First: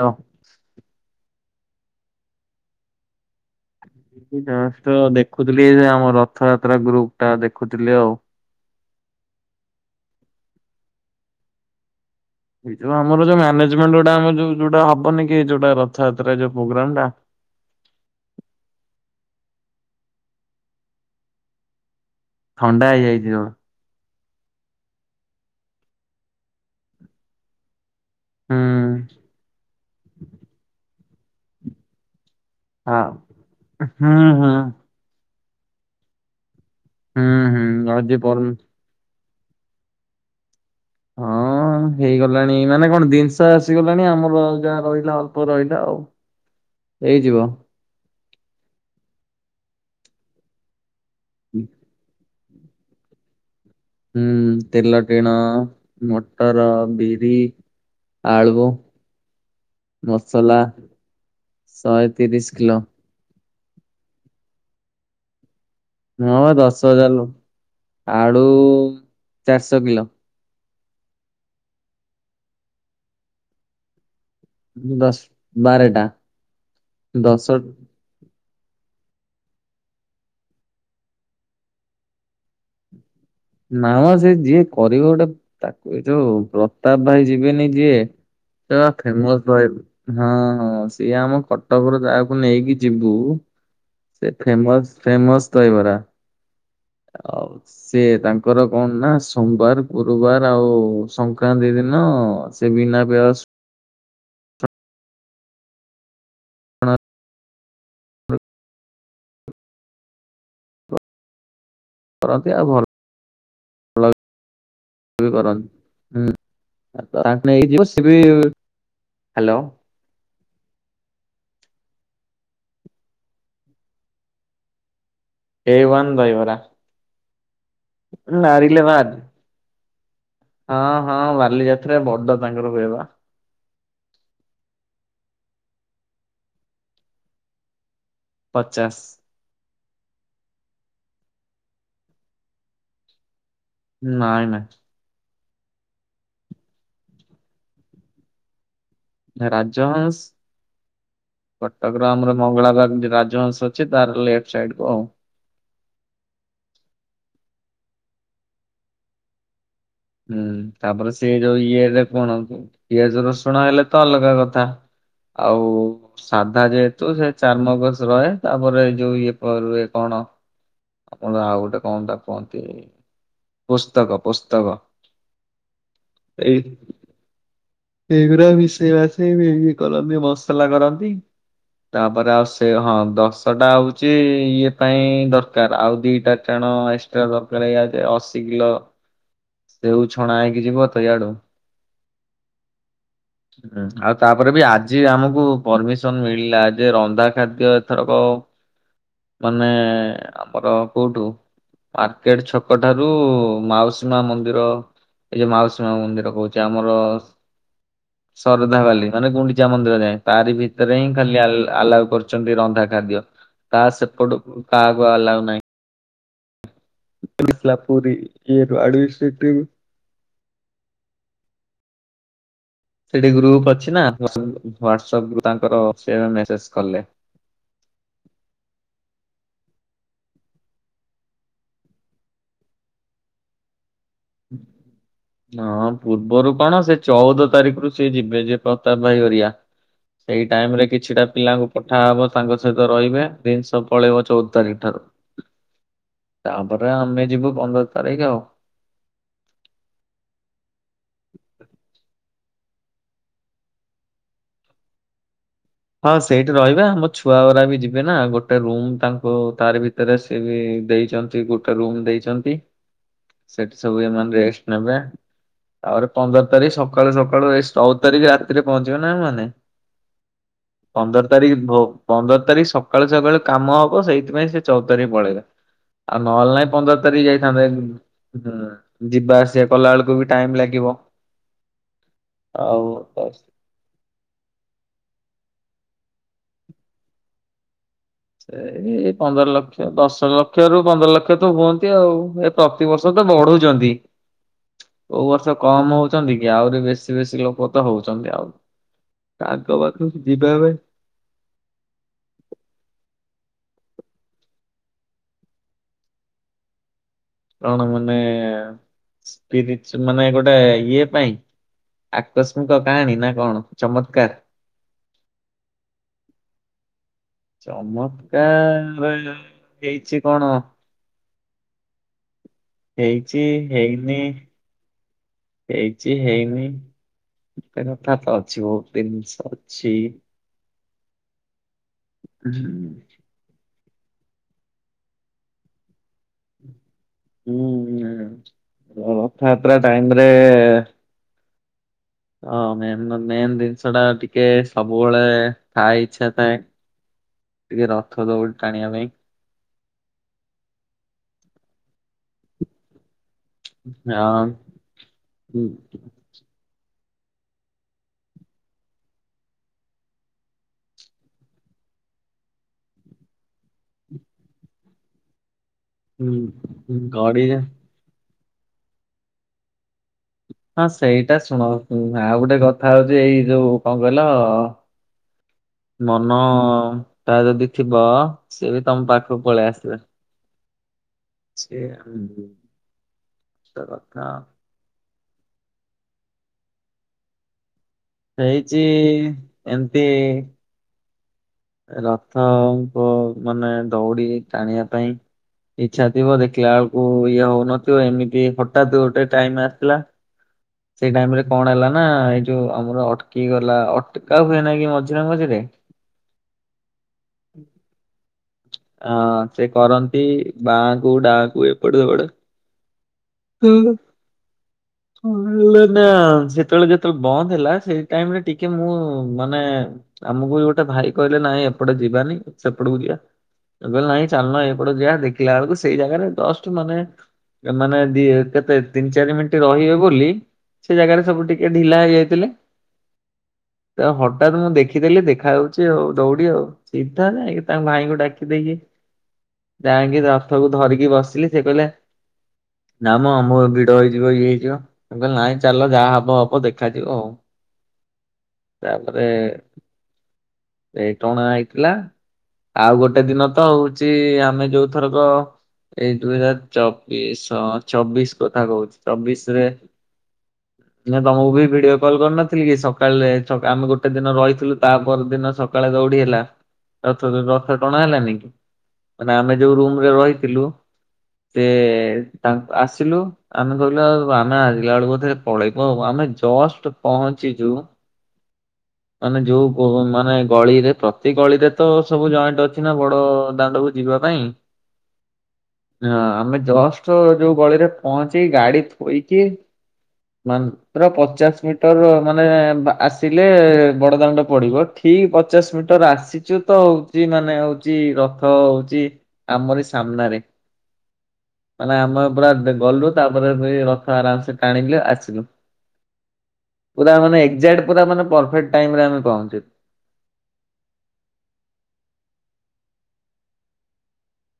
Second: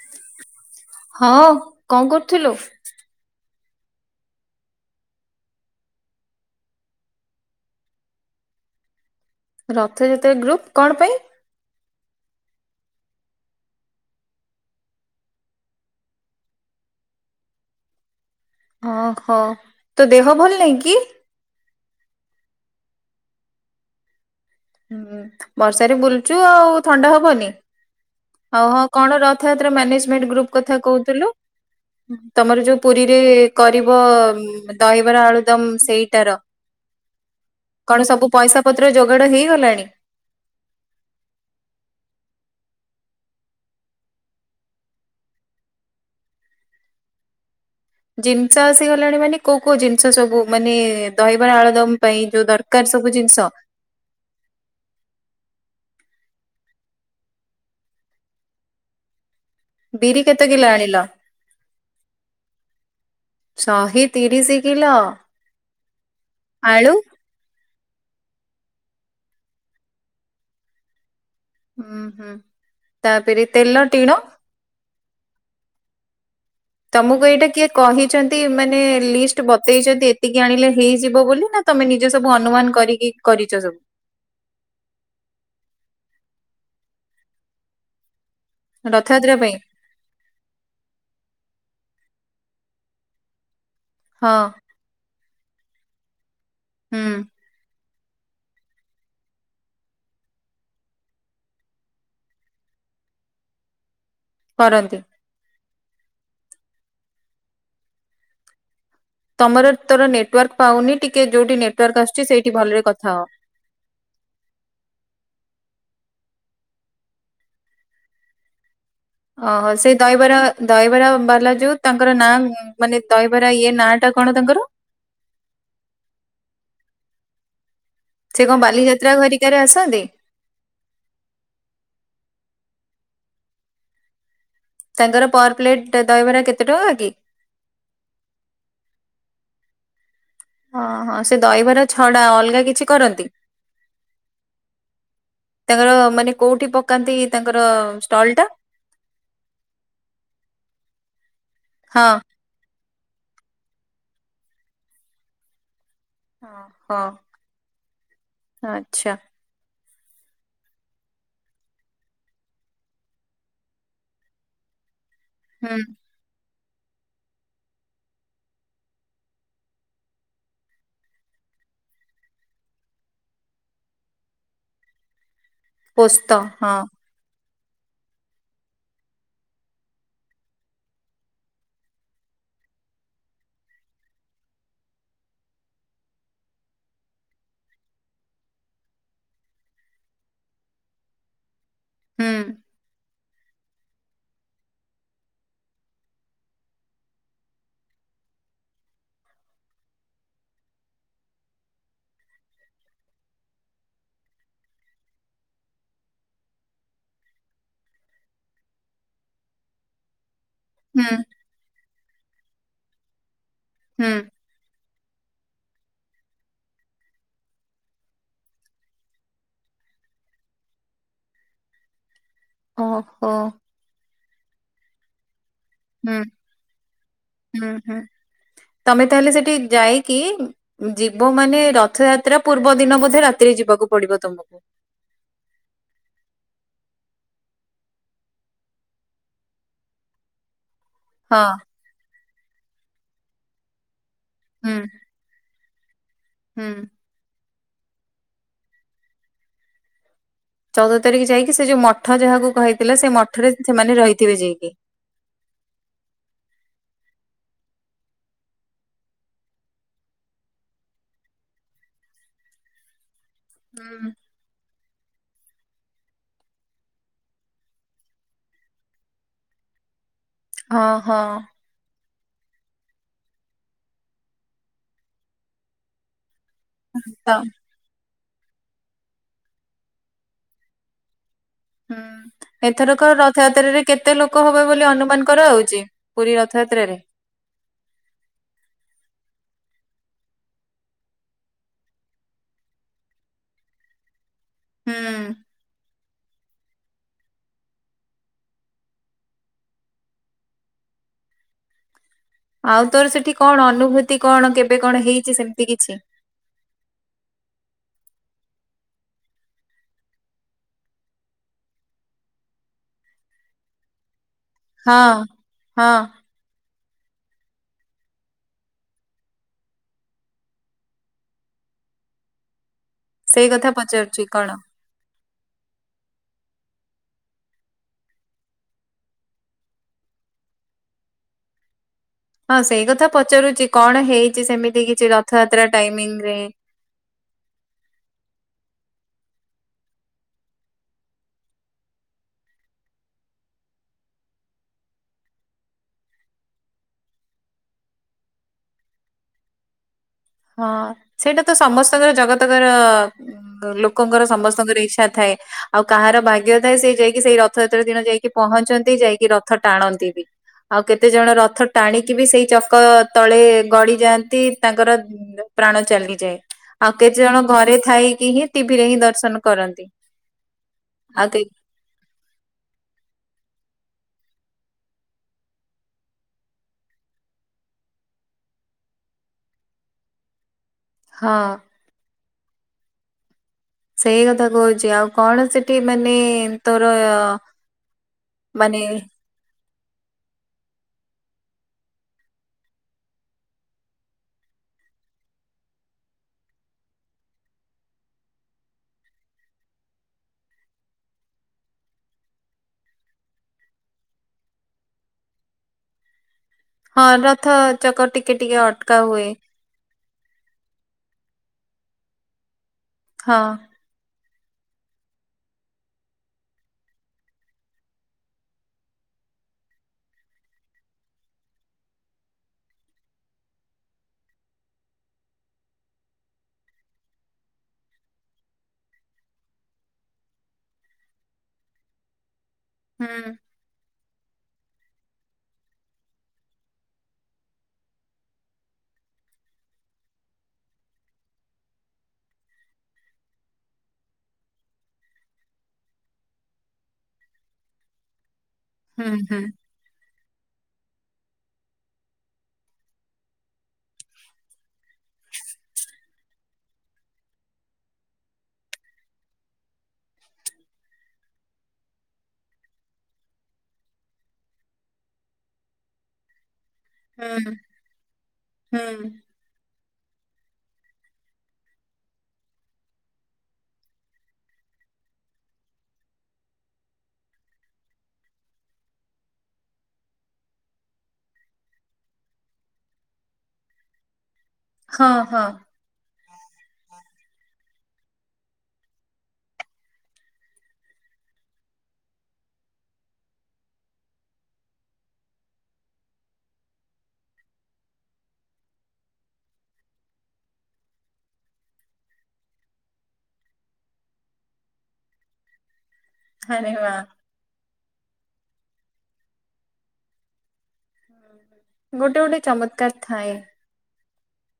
ହଁ [unintelligible] ହଁ କଣ କରୁଥିଲୁ? ଜଷ୍ଟ ଦେଖୁଥିଲି ସେ ଆମ ରଥଯାତ୍ରା ଗ୍ରୁପ ଟା ଦେଖୁଥିଲି ଆଉ। ରଥଯାତ୍ରା ଗ୍ରୁପ କଣ ପାଇଁ? ଏଇ ଯୋଉ ଆମର ଯୋଉ ମାନେଜମେଣ୍ଟ ଯୋଟା ଆମ ଯୋଉ ଯଉଟା ହବନି କି ଯୋଉଟା ରଥଯାତ୍ରା ଯୋଉ ପ୍ରୋଗ୍ରାମ ଟା। ଅ ହ ତୋ ଦେହ ଭଲ ନାହିଁ କି? ଥଣ୍ଡା ହେଇଯାଇଚି ଜୋରେ। ହୁଁ ବର୍ଷାରେ ବୁଲୁଚୁ ଆଉ ଥଣ୍ଡା ହବନି। ହୁଁ ହଉ ହଁ କଣ ରଥଯାତ୍ରା ମ୍ୟାନେଜମେଣ୍ଟ ଗ୍ରୁପ କଥା କହୁଥିଲୁ? ତମର ଯୋଉ ଆ ପୁରୀରେ କରିବ ହୁଁ ହୁଁ ଦହିବରା ଆଳୁ ଦମ ସେଇଟାର ହୁଁ ହୁଁ କଣ ଆଜି ସବୁ ପର ପଇସା ପତ୍ର ଯୋଗାଡ ହେଇଗଲାଣି? ହଁ ହେଇଗଲାଣି ମାନେ କଣ ଦିନିଷ ଆସିଗଲାଣି ଆମର ଯାହା ରହିଲା ଅଳ୍ପ ରହିଲା ଆଉ। ଏଇଯିବ। ଜିନିଷ ଆସିଗଲାଣି ମାନେ କୋଉ କୋଉ ଜିନିଷ ସବୁ ମାନେ ଦହିବରା ଆଳୁଦମ ପାଇଁ ଯୋଉ ଦରକାର ସବୁ ଜିନିଷ? ଉଁ ତେଲ ଟିଣ, ମଟର, ବିରି ଆଳୁଅ ବିରି କେତେ ମସଲା କିଲୋ ଆଣିଲ ଶହେ ତିରିଶି କିଲୋ। ଶହେ ତିରିଶି କିଲ। ହଁ ବା ଦଶ ହଜାର ଲୋ ଆଳୁ ଚାରଶ କିଲ। ହୁଁ ହୁଁ ତାପରେ ତେଲ ଟିଣ। ଦଶ ବାରେଟା। ତମକୁ ଏଇଟା କିଏ କହିଚନ୍ ମାନେ ଲିଷ୍ଟ ବତେଇଚନ୍ତି ଏତିକି ଆଣିଲେ ହେଇଯିବ ବୋଲି ନା ତମେ ନିଜେ ସବୁ ଅନୁମାନ କରିକି କରିଛ ସବୁ ନା ମ ସେ ଯିଏ କରିବ ଗୋଟେ ତାକୁ ଏ ଯୋଉ ପ୍ରତାପ ଭାଇ ଯିବେନି ଯିଏ [unintelligible] ସେ ରଥଯାତ୍ରା ଫେମସ ପାଇଁ ହଁ ହଁ ସିଏ ଆମ କଟକର ଯାହାକୁ ନେଇକି ଯିବୁ ସେ ହଁ ଫେମସ ଫେମସ ଦହିବରା। ହୁଁ ସିଏ ତାଙ୍କର କଣ ନା ସୋମବାର ଗୁରୁବାର ଆଉ ସଂକ୍ରାନ୍ତି ଦିନ ସେ ବିନା ପିଆଜ କରନ୍ତି। [unintelligible] ତମର ତୋର ନେଟୱାର୍କ ପାଉନି ଟିକେ ଯୋଉଠି ନେଟୱାର୍କ ଆସୁଚି ସେଇଠି ଭଲରେ କଥା ହୋ। ଅ କରନ୍ତି ହୁଁ କାହାକୁ ନେଇକି ବସିବି ଓହୋ ସେ ଦହିବରା ଦହିବରା ବାଲା ଯୋଉ ତାଙ୍କର ନାଁ ମାନେ ଦହିବରା ଇଏ ନାଁ ଟା କଣ ତାଙ୍କର? ଏ ୱାନ୍ ଦହିବରା। ସେ କଣ ନାରିଲେ ବାଦ ବାଲିଯାତ୍ରା ଘରିକାରେ ଆସନ୍ତି? ହଁ ହଁ ବାଲିଯାତ୍ରା ବଡ଼ ତାଙ୍କର ହୁଏବା। ତାଙ୍କର ପର ପ୍ଲେଟ ଦହିବରା କେତେ ଟଙ୍କା କି? ପଚାଶ ହଁ ହଁ ସେ ଦହିବାର ଛଡ଼ା ଅଲଗା କିଛି କରନ୍ତି? ନାଇଁ ନାଇଁ। ତାଙ୍କର ମାନେ କୋଉଠି ପକାନ୍ତି ତାଙ୍କର ଷ୍ଟଲ ଟା? ରାଜହଂସ ହଁ। କଟକର ଆମର ମଙ୍ଗଳାବାର ରାଜହଂସ ଅଛି ତାର ଲେଫ୍ଟ ସାଇଡ କୁ ଆଉ ଓହୋ ଆଚ୍ଛା। ହୁଁ ତାପରେ ସେ ଯୋଉ ଇଏ ର କଣ କୁ ପିଆଜ ରସୁଣ ହେଲେ ତ ଅଲଗା କଥା ଆଉ ହୁଁ ସାଧା ଯେହେତୁ ସେ ଚାରମଗଜ ରହେ ତାପରେ ଯୋଉ ଇଏ ପରେ କଣ ଆପଣ ଆଉ ଗୋଟେ କଣ ତାକୁ କୁହନ୍ତି ପୁସ୍ତକ ପୁସ୍ତକ। ପୁସ୍ତ ହଁ। ଏଇ ଗୁରା ମିସେଇ ମାସେଇ ଇଏ କରନ୍ତି ମସଲା କରନ୍ତି। ତାପରେ ଆଉ ସେ ହଁ ଦଶଟା ହୋଉଚି ଇଏ ପାଇଁ ଦରକାର ଆଉ ଦିଇଟା କଟାଣ ଏକ୍ସଟ୍ରା ଦରକାର ଏଇଆ ଯେ ଅଶୀ କିଲୋ ହଁ ସେଉ ଛଣା ହେଇକି ଯିବ ତଇଆଡୁ ହୁଁ ହୁଁ ଆଉ ତାପରେ ବି ଆଜି ଆମକୁ ପରମିସନ ମିଳିଲା ଯେ ରନ୍ଧା ଖାଦ୍ୟ ଏଥରକ [inaudible] ମାନେ ଆମର କୋଉଠୁ ମାର୍କେଟ ଛକ ଠାରୁ ମାଉସୀ ମା ମନ୍ଦିର ଏଇ ଯେଉ ମାଉସୀ ମା ମନ୍ଦିର କହୁଛି ଆମର ଶରଧା ବାଲି ମାନେ ଗୁଣ୍ଡିଚା ମନ୍ଦିର ଯାଏ ତାରି ଭିତରେ ହିଁ ହୁଁ ଖାଲି ଆଲାଉ କରୁ ଚନ୍ତି ରନ୍ଧାଖାଦ୍ୟ ତା ହୁଁ। ସେପଟକୁ କାହାକୁ ଆଲାଓ ନାହିଁ। କାଲି ଥିଲା ପୁରୀ ଇଏରୁ [unintelligible] ସେଠି ଓହୋ ଗ୍ରୁପ ଅଛି ନା ହ୍ୱାଟ୍ସଅପ୍ ତାଙ୍କର ହୁଁ ସେବେ ମେସେଜ କଲେ ହୁଁ ହୁଁ ତମେ ତାହେଲେ ସେଠି ଯାଇକି ଯିବ ମାନେ ରଥଯାତ୍ରା ପୂର୍ବ ଦିନ ବୋଧେ ରାତିରେ ଯିବାକୁ ପଡ଼ିବ। ହୁଁ [unintelligible] ହଁ ପୂର୍ବରୁ କଣ ସେ ଚଉଦ ତାରିଖରୁ ସିଏ ଯିବେ, ଯେ ପ୍ରତାପ ଭାଇ ଘରିକା। ସେଇ ଟାଇମ୍ ରେ କିଛିଟା ହଁ ପିଲାଙ୍କୁ ପଠାହବ। ତାଙ୍କ ସହିତ ରହିବେ, ଜିନିଷ ପଳେଇବ ଚଉଦ ହୁଁ ତାରିଖ ଠାରୁ। ହୁଁ। ତାପରେ ଆମେ ଯିବୁ ପନ୍ଦର ତାରିଖ ଆଉ। ଚଉଦ ତାରିଖ ଯାଇକି ସେ ଯୋଉ ମଠ ଯାହାକୁ କହିଥିଲା, ସେ ମଠରେ ସେମାନେ ରହିଥିବେ ଯାଇକି। ହଁ ସେଇଠି ରହିବା। ମୋ ଛୁଆ ଗୁରା ବି ଯିବେ ନା, ଗୋଟେ ରୁମ୍ ତାଙ୍କ ତାର [unintelligible] ରେ ସେ ବି ଦେଇଛନ୍ତି, ଗୋଟେ ରୁମ ଦେଇଛନ୍ତି। [inaudible] ସେଠି ସବୁ ଏମାନେ ରେଷ୍ଟ ନେବେ, ଆହୁରି ପନ୍ଦର ତାରିଖ ସକାଳୁ ସକାଳୁ ଯାଇ ଚଉଦ ତାରିଖ ରାତିରେ ପହଞ୍ଚିବ ନା ନାହିଁ? ହଁ ହଁ ପନ୍ଦର ତାରିଖ ଭୋ ପନ୍ଦର ତାରିଖ ସକାଳୁ ସକାଳୁ କାମ ହବ। ସେଇଥିପାଇଁ ସେ ଚଉଦ ତାରିଖ ପଳେଇବେ, ଆଉ ନହେଲେ ନାଇଁ ପନ୍ଦର ତାରିଖ ତ ଯାଇଥାନ୍ତେ। ହୁଁ। ଯିବା ଆସିବା କଲା ବେଳକୁ ବି ଟାଇମ୍ ଲାଗିବ। ହୁଁ, ଆଉ ଏଥରକ ରଥଯାତ୍ରାରେ କେତେ ଲୋକ ହବ ବୋଲି ଅନୁମାନ କରାହେଉଛି? ପୁରୀ ରଥଯାତ୍ରାରେ? ସେଇ ଏଇ ପନ୍ଦର ଲକ୍ଷ, ଦଶ ଲକ୍ଷ ରୁ ପନ୍ଦର ଲକ୍ଷ ତ ହୁଅନ୍ତି ଆଉ, ଏ ପ୍ରତିବର୍ଷ ତ ବଢୁଛନ୍ତି। [inaudible] କୋଉ ବର୍ଷ କମ ହଉଛନ୍ତି କି, ଆହୁରି ବେଶୀ ବେଶୀ ଲୋକ ତ ହଉଛନ୍ତି ଆଉ। ତାଙ୍କ ପାଖରୁ ଯିବା ଏବେ ଆଉ ତୋର ସେଠି କଣ ଅନୁଭୂତି କଣ? କେବେ କଣ ହେଇଛି ସେମିତି କିଛି? କଣ ମାନେ ସ୍ପିରିଟ, ମାନେ ଗୋଟେ ଇଏ ପାଇଁ ଆକସ୍ମିକ କାହାଣୀ ନା କଣ ଚମତ୍କାର? ହଁ, ହଁ। ଚମତ୍କାର [unintelligible] ହେଇଛି କଣ? ହେଇଛି ସେଇ କଥା ହେଇନି, ପଚାରୁଛି କଣ? ହେଇଛି ହେଇନି। କଥା ତ ଅଛି ବହୁତ। ଜିନିଷ ଅଛି ହଁ ସେଇ କଥା ପଚାରୁଛି? କଣ ହେଇଛି ସେମିତି କିଛି ରଥଯାତ୍ରା ଟାଇମିଂ ରେ? ହୁଁ, ହ ରଥଯାତ୍ରା ଟାଇମ୍ ରେ ହଁ, ମେନ ମେନ୍ ଜିନିଷ ଟା ଟିକେ ସବୁବେଳେ ଥାଇ ଇଚ୍ଛା ଥାଏ ଟିକେ ରଥ ଦଉଡି ଟାଣିବା ପାଇଁ। ହଁ, ସେଇଟା ତ ସମସ୍ତଙ୍କର ଜଗତକର ଲୋକଙ୍କର ଆଉ ସମସ୍ତଙ୍କର ଇଛା ଥାଏ। ଆଉ କାହାର ଭାଗ୍ୟ ଥାଏ, ସେ ଯାଇକି ସେଇ ରଥଯାତ୍ରା ଦିନ ଯାଇକି ପହଞ୍ଚନ୍ତି, ଯାଇକି ରଥ ଟାଣନ୍ତି ବି। ଆଉ କେତେ ଜଣ ରଥ ଟାଣିକି ବି ସେଇ ଚକ ତଳେ ଗଡି ଯାଆନ୍ତି। ତାଙ୍କର ପ୍ରାଣ ଚାଲିଯାଏ। ଆଉ କେତେ ଜଣ ଗଡି ଘରେ ଥାଇକି ହିଁ ଟିଭିରେ ହିଁ ଦର୍ଶନ କରନ୍ତି। ହଁ, ଆଉ ସେଇଟା କେ ଶୁଣ? ଆଉ ଗୋଟେ କଥା ହଉଛି ଏଇ ଯୋଉ କଣ କହିଲ ମନଟା ଯଦି ଥିବ, ସିଏବି ତମ ପାଖକୁ ପଳେଇ ଆସିବେ। ହଁ। ସେ ଆ [unintelligible] ସେଇ କଥା କହୁଛି। ଆଉ କଣ ସେଠି ମାନେ ତୋର ମାନେ ହେଇଛି, ଏମିତି ରଥଙ୍କୁ ମାନେ ଦୌଡି ଟାଣିବା ପାଇଁ ଇଚ୍ଛା ଥିବ ଦେଖିଲା ବେଳକୁ ଇଏ ହଉନଥିବ। ଏମିତି ହଠାତ୍ ଗୋଟେ ଟାଇମ୍ ଆସିଥିଲା। ସେଇ ଟାଇମ୍ ରେ କଣ ହେଲା ନା? ଏଇ ଯୋଉ ଆମର ଅଟକି ଗଲା ଅଟକା ହୁଏ ନାଇକି ମଝିରେ ମଝିରେ। ହଁ ରଥ ଚକ ଟିକିଏ ଟିକିଏ ଅଟ ହଁ ସେ କରନ୍ତି ବହୁଡାକୁ୍ ଏପଟେ ସେପଟେ। ହଁ। ହୁଁ ହୁଁ। [inaudible] [unintelligible] ନାଁ ସେତେବେଳେ ଯେତେବେଳେ ବନ୍ଦ ହେଲା ସେଇ ଟାଇରେ ଟିକିଏ ମୁଁ ମାନେ ଆମକୁବି ଗୋଟେ ଭାଇ କହିଲେ ନାଇଁ ଏପଟେ ଯିବାନି ସେପଟକୁ ଯିବା। ମୁଁ କହିଲି ନାଇଁ ଚାଲୁନ ଏପଟେ ଯିବା ଦେଖିଲା ବେଳକୁ ସେଇ ଜାଗାରେ ଜଷ୍ଟ ମାନେ ମାନେ ଦି କେତେ ତିନି ଚାରି ମିନିଟ ରହିବେ ବୋଲି ସେ ଜାଗାରେ ସବୁ ଟିକିଏ ଢିଲା ହେଇଯାଇଥିଲା ହୁଁ। ତା ହଠାତ ମୁଁ ଦେଖିଦେଲି ଦେଖାଯାଉଛି ଆଉ ଦୌଡି ଆଉ ସିଧା ଯାଇକି ତା ମାଇଁଙ୍କୁ ଡାକି ଦେଇକି ଯାଇକି ରଥକୁ ଧରିକି ବସିଲି ସେକହିଲା। ନାଁମ ଆମ ଭିଡ ହେଇଯିବ ଇଏ ହେଇଯିବ କହିଲେ ନାଇଁ ଚାଲ ଯାହା ହବ ହବ ଦେଖାଯିବ ଆଉ। ହୁଁ ତାପରେ ହୁଁ। ଏଇ ଟଣା ହେଇଥିଲା ଆଉ ଗୋଟେ ଦିନତ ହଉଛି ଆମେ ଯୋଉ ଥରକ ଏଇ ଦୁଇ ହଜାର ଚବିଶ ଚବିଶି କଥା କହୁଛି ଚବିଶିରେ [unintelligible] ନାଁ ତମକୁବି ଭିଡିଓ କଲ କରିନଥିଲିକି ସକାଳେରେ ଆମେ ଗୋଟେ ଦିନ ରହିଥିଲୁ ତାପରଦିନ। ସକାଳେ ଦୌଡି ହେଲା ରଥ ହୁଁ ରଥଟଣା ହେଲାନିକି। ହୁଁ ନାଁ ଆମେ ଯୋଉ ରୁମରେ ରହିଥିଲୁ। ସେ ତାଙ୍କ ଆସିଲୁ ଆମେକହିଲୁ ଆଉ ଆମେଆସିଲା ବେଳକୁ ବୋଧେ। ପଳେଇବ ଆଉ ଆମେ ଜଷ୍ଟ ପହଞ୍ଚିଚୁ ମାନେ ଯୋଉ ମାନେ ଗଳିରେ ପ୍ରତି ଗଳିରେତ ସବୁ ଜଏଣ୍ଟ ଅଛିନା ବଡ ଦାଣ୍ଡବୋଲି। ଯିବାପାଇଁ। ହଁ ହଁ। ହଁ ଆମେ ଜଷ୍ଟ ଯୋଉ ଗଳିରେ ପହଞ୍ଚିି ଗାଡି ଥୋଇକି ମାନେ ପୁରା ପଚାଶ ମିଟର ମାନେ ଆସିଲେ ବଡଦାଣ୍ଡ ପଡିବ ଠିକ ପଚାଶ ମିଟର ଆସିଚୁତ ହଉଛି ମାନେ ହଉଛି ରଥ ହଉଛି। ଆମର ଏଇ ସାମ୍ନାରେ ମାନେ ଆମେ ପୁରା ଗଲୁ ତାପରେ ସେଇ ରଥ ଆରାମସେ ଟାଣିଲି ଆସିଲୁ। [inaudible] ବାଃ ପୁରା ମାନେ ଏକେଜାଟ ପୁରା ମାନେ ପରଫେକ୍ଟ ଟାଇରେ ଆମେ ପହଞ୍ଚିଲୁ। ଗୋଟେ ଗୋଟେ ଚମତ୍କାର ଥାଏ।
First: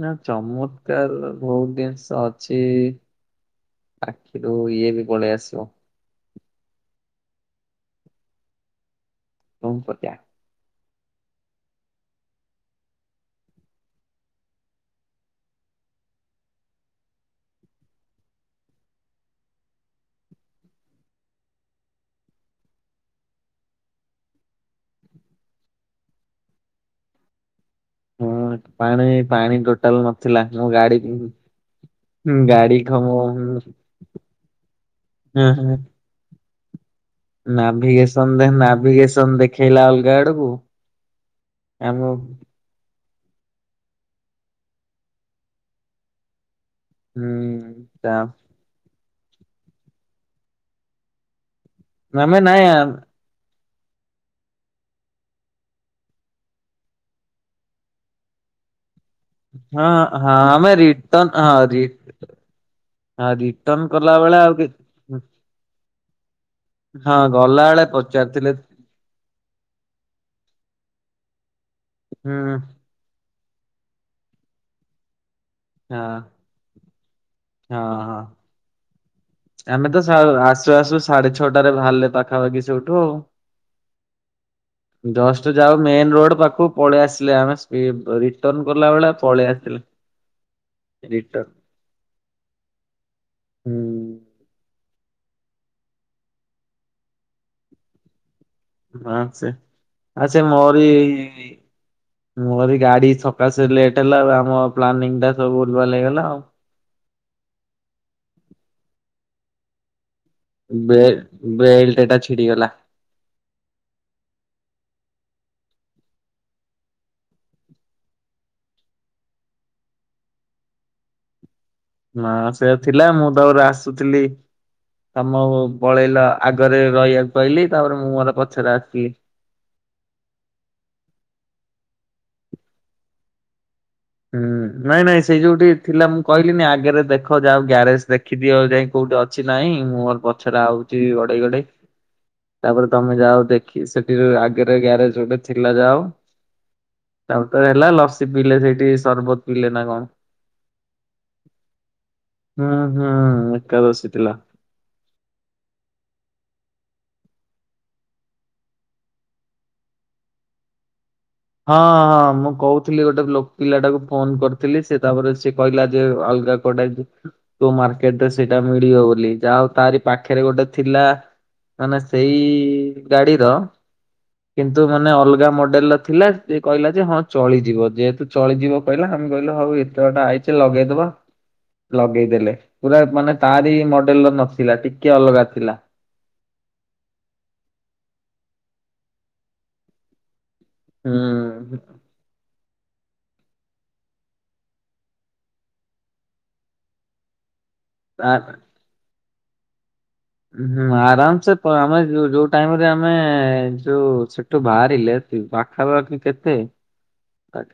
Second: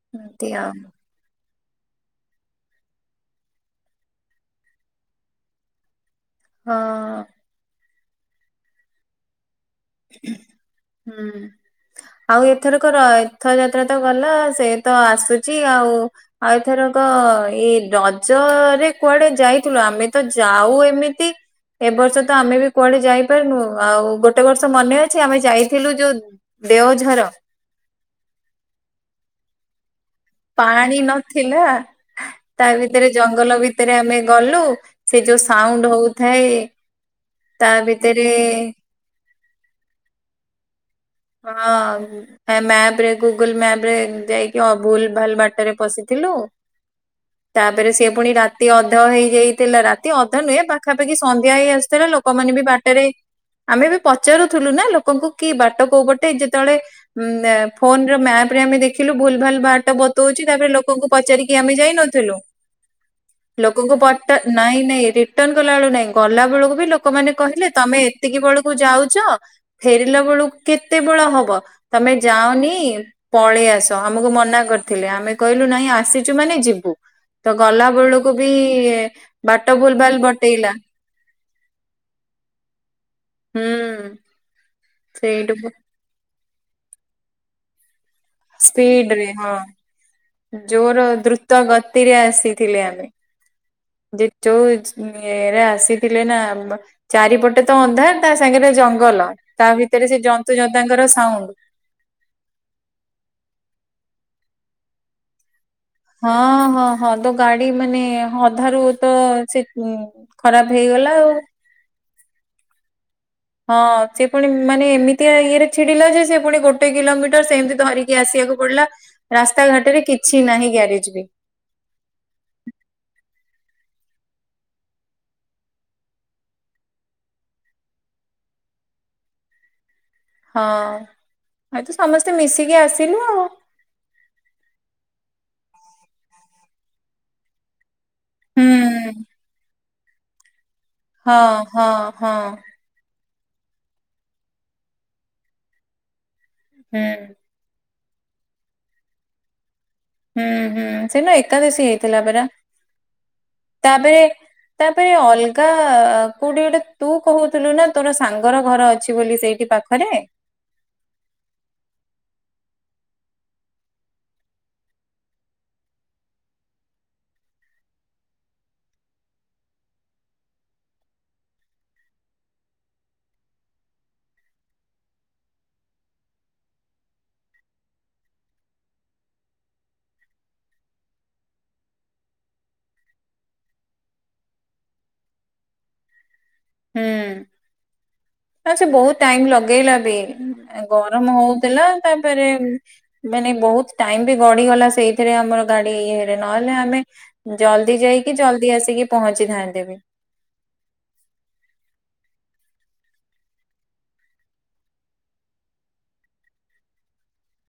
ନାଁ ଏମିତି ଆଉ ଚମତ୍କାରର। ବହୁତ ଜିନିଷଅଛି ଆଖିରୁୁ ଇଏବି ପଳେଇଆସିବ। ହଁ। ହୋଉ କରିବା। [unintelligible] ହୁଁ। ଆଉ ଏଥରକ ର ଏଥରକତ ଗଲା ସେତ ଆସୁଛି ଆଉ। ଆଉ ଏଥରକ ଏଇ ରଜରେ କୁଆଡେ ଯାଇଥିଲ ଆମେତ ଯାଉ ଏମିତି। ଏ ବର୍ଷତ ଆମେବି କୁଆଡେ ଯାଇପାରନୁ ଆଉ ଗୋଟେବର୍ଷ। ସ ମନେଅଛି ଆମେ ଯାଇଥିଲୁ ଯୋଉ ଦେଓଝର। ଉୁଁ ପାଣି ପାଣି ଗୋ ପାଣି ନଥିଲା ଗାଡି ଖମ ତାଭିତରେ ଜଙ୍ଗଲ ଭିତରେ ଆମେଗଲୁ। ସେ ଯୋଉ ସାଉଣ୍ଡ୍ ହଉଥାଏ ତା ଭିତରେ ନାଭିଗେସନ୍ ଦେନ୍ ନାଭିଗେସନ୍ ଦେଖେଇଲା ଅଲଗା ଆଡୁକୁ ହଁ [unintelligible] ଏଁ ମ୍ୟାପ୍ ରେ ଗୁଗୁଲ୍ ମ୍ୟାପ୍ ରେ ଯାଇକି ଅ ଭୁଲ୍ ଭାଲ୍ ବାଟେରେ ପଶିଥିଲୁ? ହୁଁ ତାପେରେ ସିଏ ତା- ପୁଣି ରାତ୍ ତି ଅଧ ହେଇଯାଇଥିଲା ରାତି ଅଧ ନୁହେଁ ପାଖାପାଖି ସନ୍ଧ୍ୟା ହେଇ ଆସୁଥିଲା ଆମେ ଲୋକମାନେ ବି ନାଇଁ ଆମ୍- ବାଟେରେ ଆମେ ବି ପଚାରୁଥୁଲୁ ନା ଲୋକଙ୍କୁ କି ବାଟ କୋଉ ପଟେ ଯେତବେଳେ ଉଁ [unintelligible] ଫୋନ ର ମ୍ୟାପ୍ ରେ ଆମେ ଦେଖ୍ ଖିଲୁ ଭୁଲ୍ ଭାଲ୍ ହଁ ବାଟ ହଁ ବତୋଉଚି ଆମେ ତାପରେ ଲୋକଙ୍କୁ ରିଟର୍ଣ ପଚାରିକି ହଁ ଆମେ ରି ଯାଇ ନଥିଲୁ? ହଁ ରିଟର୍ଣ ଲୋକଙ୍କୁ କଲା ପଟା ବେଳେ ଆଉ କି ନାଇଁ ନାଇଁ ଏଟିଟ୍ ରିଟର୍ଣ କଲାବେଳୁ ନାଇଁ ଗଲା ବେଳୁକୁ ବି ହଁ ଲୋକମାନେ କହିଲେ ଗଲାବେଳେ ତମେ ଏତିକି ପଚାରିଥିଲେ ବଳୁକୁ ଯାଉଚ? ଫେରିଲା ବଳୁକୁ କେତେ ବେଳ ହବ ତମେ ହୁଁ ଯାଅନି ପଳେଇ ଆସ ଆମୁକୁ ମନା କରିଥିଲେ ଆମେ କହିଲୁ ନାଇଁ ହଁ ଆସିଚୁ ମାନେ ଯିବୁ ତ ହଁ ଗଲା ହଁ ବଳକୁ ବି ବାଟ ଭୁଲ୍ ଭାଲ୍ ବଟେଇଲା ସାଢ଼େ ଛଅଟାରେ ବାହାରିଲେ ପାଖାପାଖି ସେଉଠୁ ଆଉ। ହୁଁ। ଜଷ୍ଟ ସେଇଠୁ ଯାଅଉ ମେନ୍ ରୋଡ୍ ପାଖୁକୁ ପଳେଇ ଆସିଲେ ଆମେ [inaudible] ତମ୍ କଲା ସ୍ପିଡ ଭଳିଆ ରେ ପଳେଇ ହଁ ଆସିଲେ ଜୋର ରିଟର୍ନ ଦ୍ରୁତ ଗତିରେ ଆସିଥିଲେ ହୁଁ ଆମେ ଯୋଉ ଇରେ ଆସିଥିଲେ ନା ଚାରିପଟେ ତ ଅନ୍ଧାର୍ ତା ସାଙ୍ଗେରେ ହଁ ଜଙ୍ଗଲ ସେ ତା ଭିତରେ ସେ ଆ ଜନ୍ତୁ ଜୁନ୍ତାଙ୍କର ସାଉଣ୍ଡ୍ ମୁଁ କହିଲି ଗାଡି ସକାଶେ ଲେଟ୍ ହେଲା ଆମ ପ୍ଲାନିଂ ଟା ମାଲୋ [unintelligible] ହଁ ହଁ ହଁ ତୋ ଗାଡି ମାନେ ହଁ ଅଧାରୁ ତ ସେ ଖରାପ ହେଇଗଲା ବେଲ୍, ଆଉ ବେଲ୍ଟଟଟା ଛିଡିଗଲା। ହଁ ସେ ପୁଣି ମାନେ ଏମିତିଆ ଇଏରେ ଛିଡିଲା ଯେ ସେ ପୁଣି ଗୋଟେ କିଲୋମିଟର ସେମିତି ଧରି ଇଏ ଆସିଆକୁ ପଡିଲା ରାସ୍ତା ଘାଟେରେ କିଛି ନାହିଁ ଗ୍ୟାରେଜ୍ ବି ନାଁ ସେ ଥିଲା ମୁଁ ତାପରେ ଆସୁଥିଲି। ତମ ପଳେଇଲ ଆଗରେ ରହିବାକୁ କହିଲି ତାପରେ ମୁଁ ମୋର ପଛରେ ଆସିଲି। ହଁ ଆ ତୁ ସମସ୍ତେ ମିଶିକି ଆସିଲୁ ଆଉ। ହୁଁ ନାଇଁ ନାଇଁ ସେଇ ଯୋଉଠି ଥିଲା ମୁଁ କହିଲିିନି ଆଗେରେ ଦେଖ ଯାଅ ଗ୍ୟାରେଜ୍ ଦେଖ଼୍ ଦେଖିଦିଅ ହୁଁ ଯାଇଁ କୋଉଠି ଅଛି ନାହିଁ ମୁଁ ମୋର ପଛରେ ହଉଚି ହଁ ଗଡେଇ ଗଡେଇ ହଁ ହଁ ତାପରେ ତମେ ଯାଅ ଦେଖି ସେଠିରୁ ଆଗେରେ ଗ୍ୟାରେଜ୍ ଯୋଉ ଗୋଟେ ଥିଲା ଯାଅ ହୁଁ। ବାଟରେ ହେଲା ଲସି ପିଇଲେ ସେଇଠି ସରବତ ପିଇଲେ ନା କଣ? ହୁଁ ହୁଁ ସେଇ ନୁ ଏକାଦେଶୀ ହେଇଥିଲା ପରା ହୁଁ ହୁଁ ଏକାଦଶୀ ତାପେରେ ଥିଲା। ତାପରେ ଅଲଗା କୋଉଠି ଗୋଟେ ତୁ କହୁଥିଲୁ ନା ତୋର ସାଙ୍ଗର ଘର ଅଛି ବୋଲି ସେଇ ଏ ପାଖରେ? ହଁ ହଁ ମୁଁ କହୁଥିଲି ଗୋଟେ ଲୋକ୍ ପିଲାଟାକୁ ଫୋନ କରିଥିଲି ସେ ତାପରେ ସିଏ କହିଲା ଯେ ଅଲଗାକୁ [unintelligible] ତୋ ମାର୍କେଟରେ ସେଇଟା ମିଳିବ ବୋଲି ଯାହାଉ ତାରି ପାଖରେ ଗୋଟେ ଥିଲା ମାନେ ସେଇ ଗାଡ଼ିର କିନ୍ତୁ ମାନେ ଅଲଗା ମଡେଲ୍ ର ଥିଲା ସେ କହିଲା ଯେ ହଁ ଚଳିଯିବ ଯେହେତୁ ଚଳିଯିବ କହିଲା ଆମେ କହିଲୁ ହଉ ଏତେବାଟ ଆଇଚୁ ଲଗେଇଦବା। ଲଗେଇଦେଲେ ପୁରା ମାନେ ତାରି ମଡେଲ୍ ର ନଥିଲା ଟିକେ ଅଲଗା ଥିଲା। ହୁଁ ଆ ସେ ବହୁତ୍ ଟାଇମ୍ ଲଗେଇଲା ଏବେ ଏ ଗରମ ହୁଁ ହଉଥିଲା ତାପରେ ମାନେ ବହୁତ ଟାଇମ ବି ଗଢିଗଲା ସେଇଥିରେ ଆମର ଗାଡି ଇଏରେ ନହେଲେ ଆମେ ଜଲ୍ଦି ଆ ଯାଇକି ଜଲ୍ଦି ଆସିକି ପହଞ୍ଚିଥାନ୍ତେ ବି। ହୁଁ ଆରାମ ସେ ପ ଆମେ ଯୁ ଯୁଟାଇମରେ ଆମେ ଯୁ ଠୁ ବାହାରିଲେ ପାଖାପାଖି କେତେ?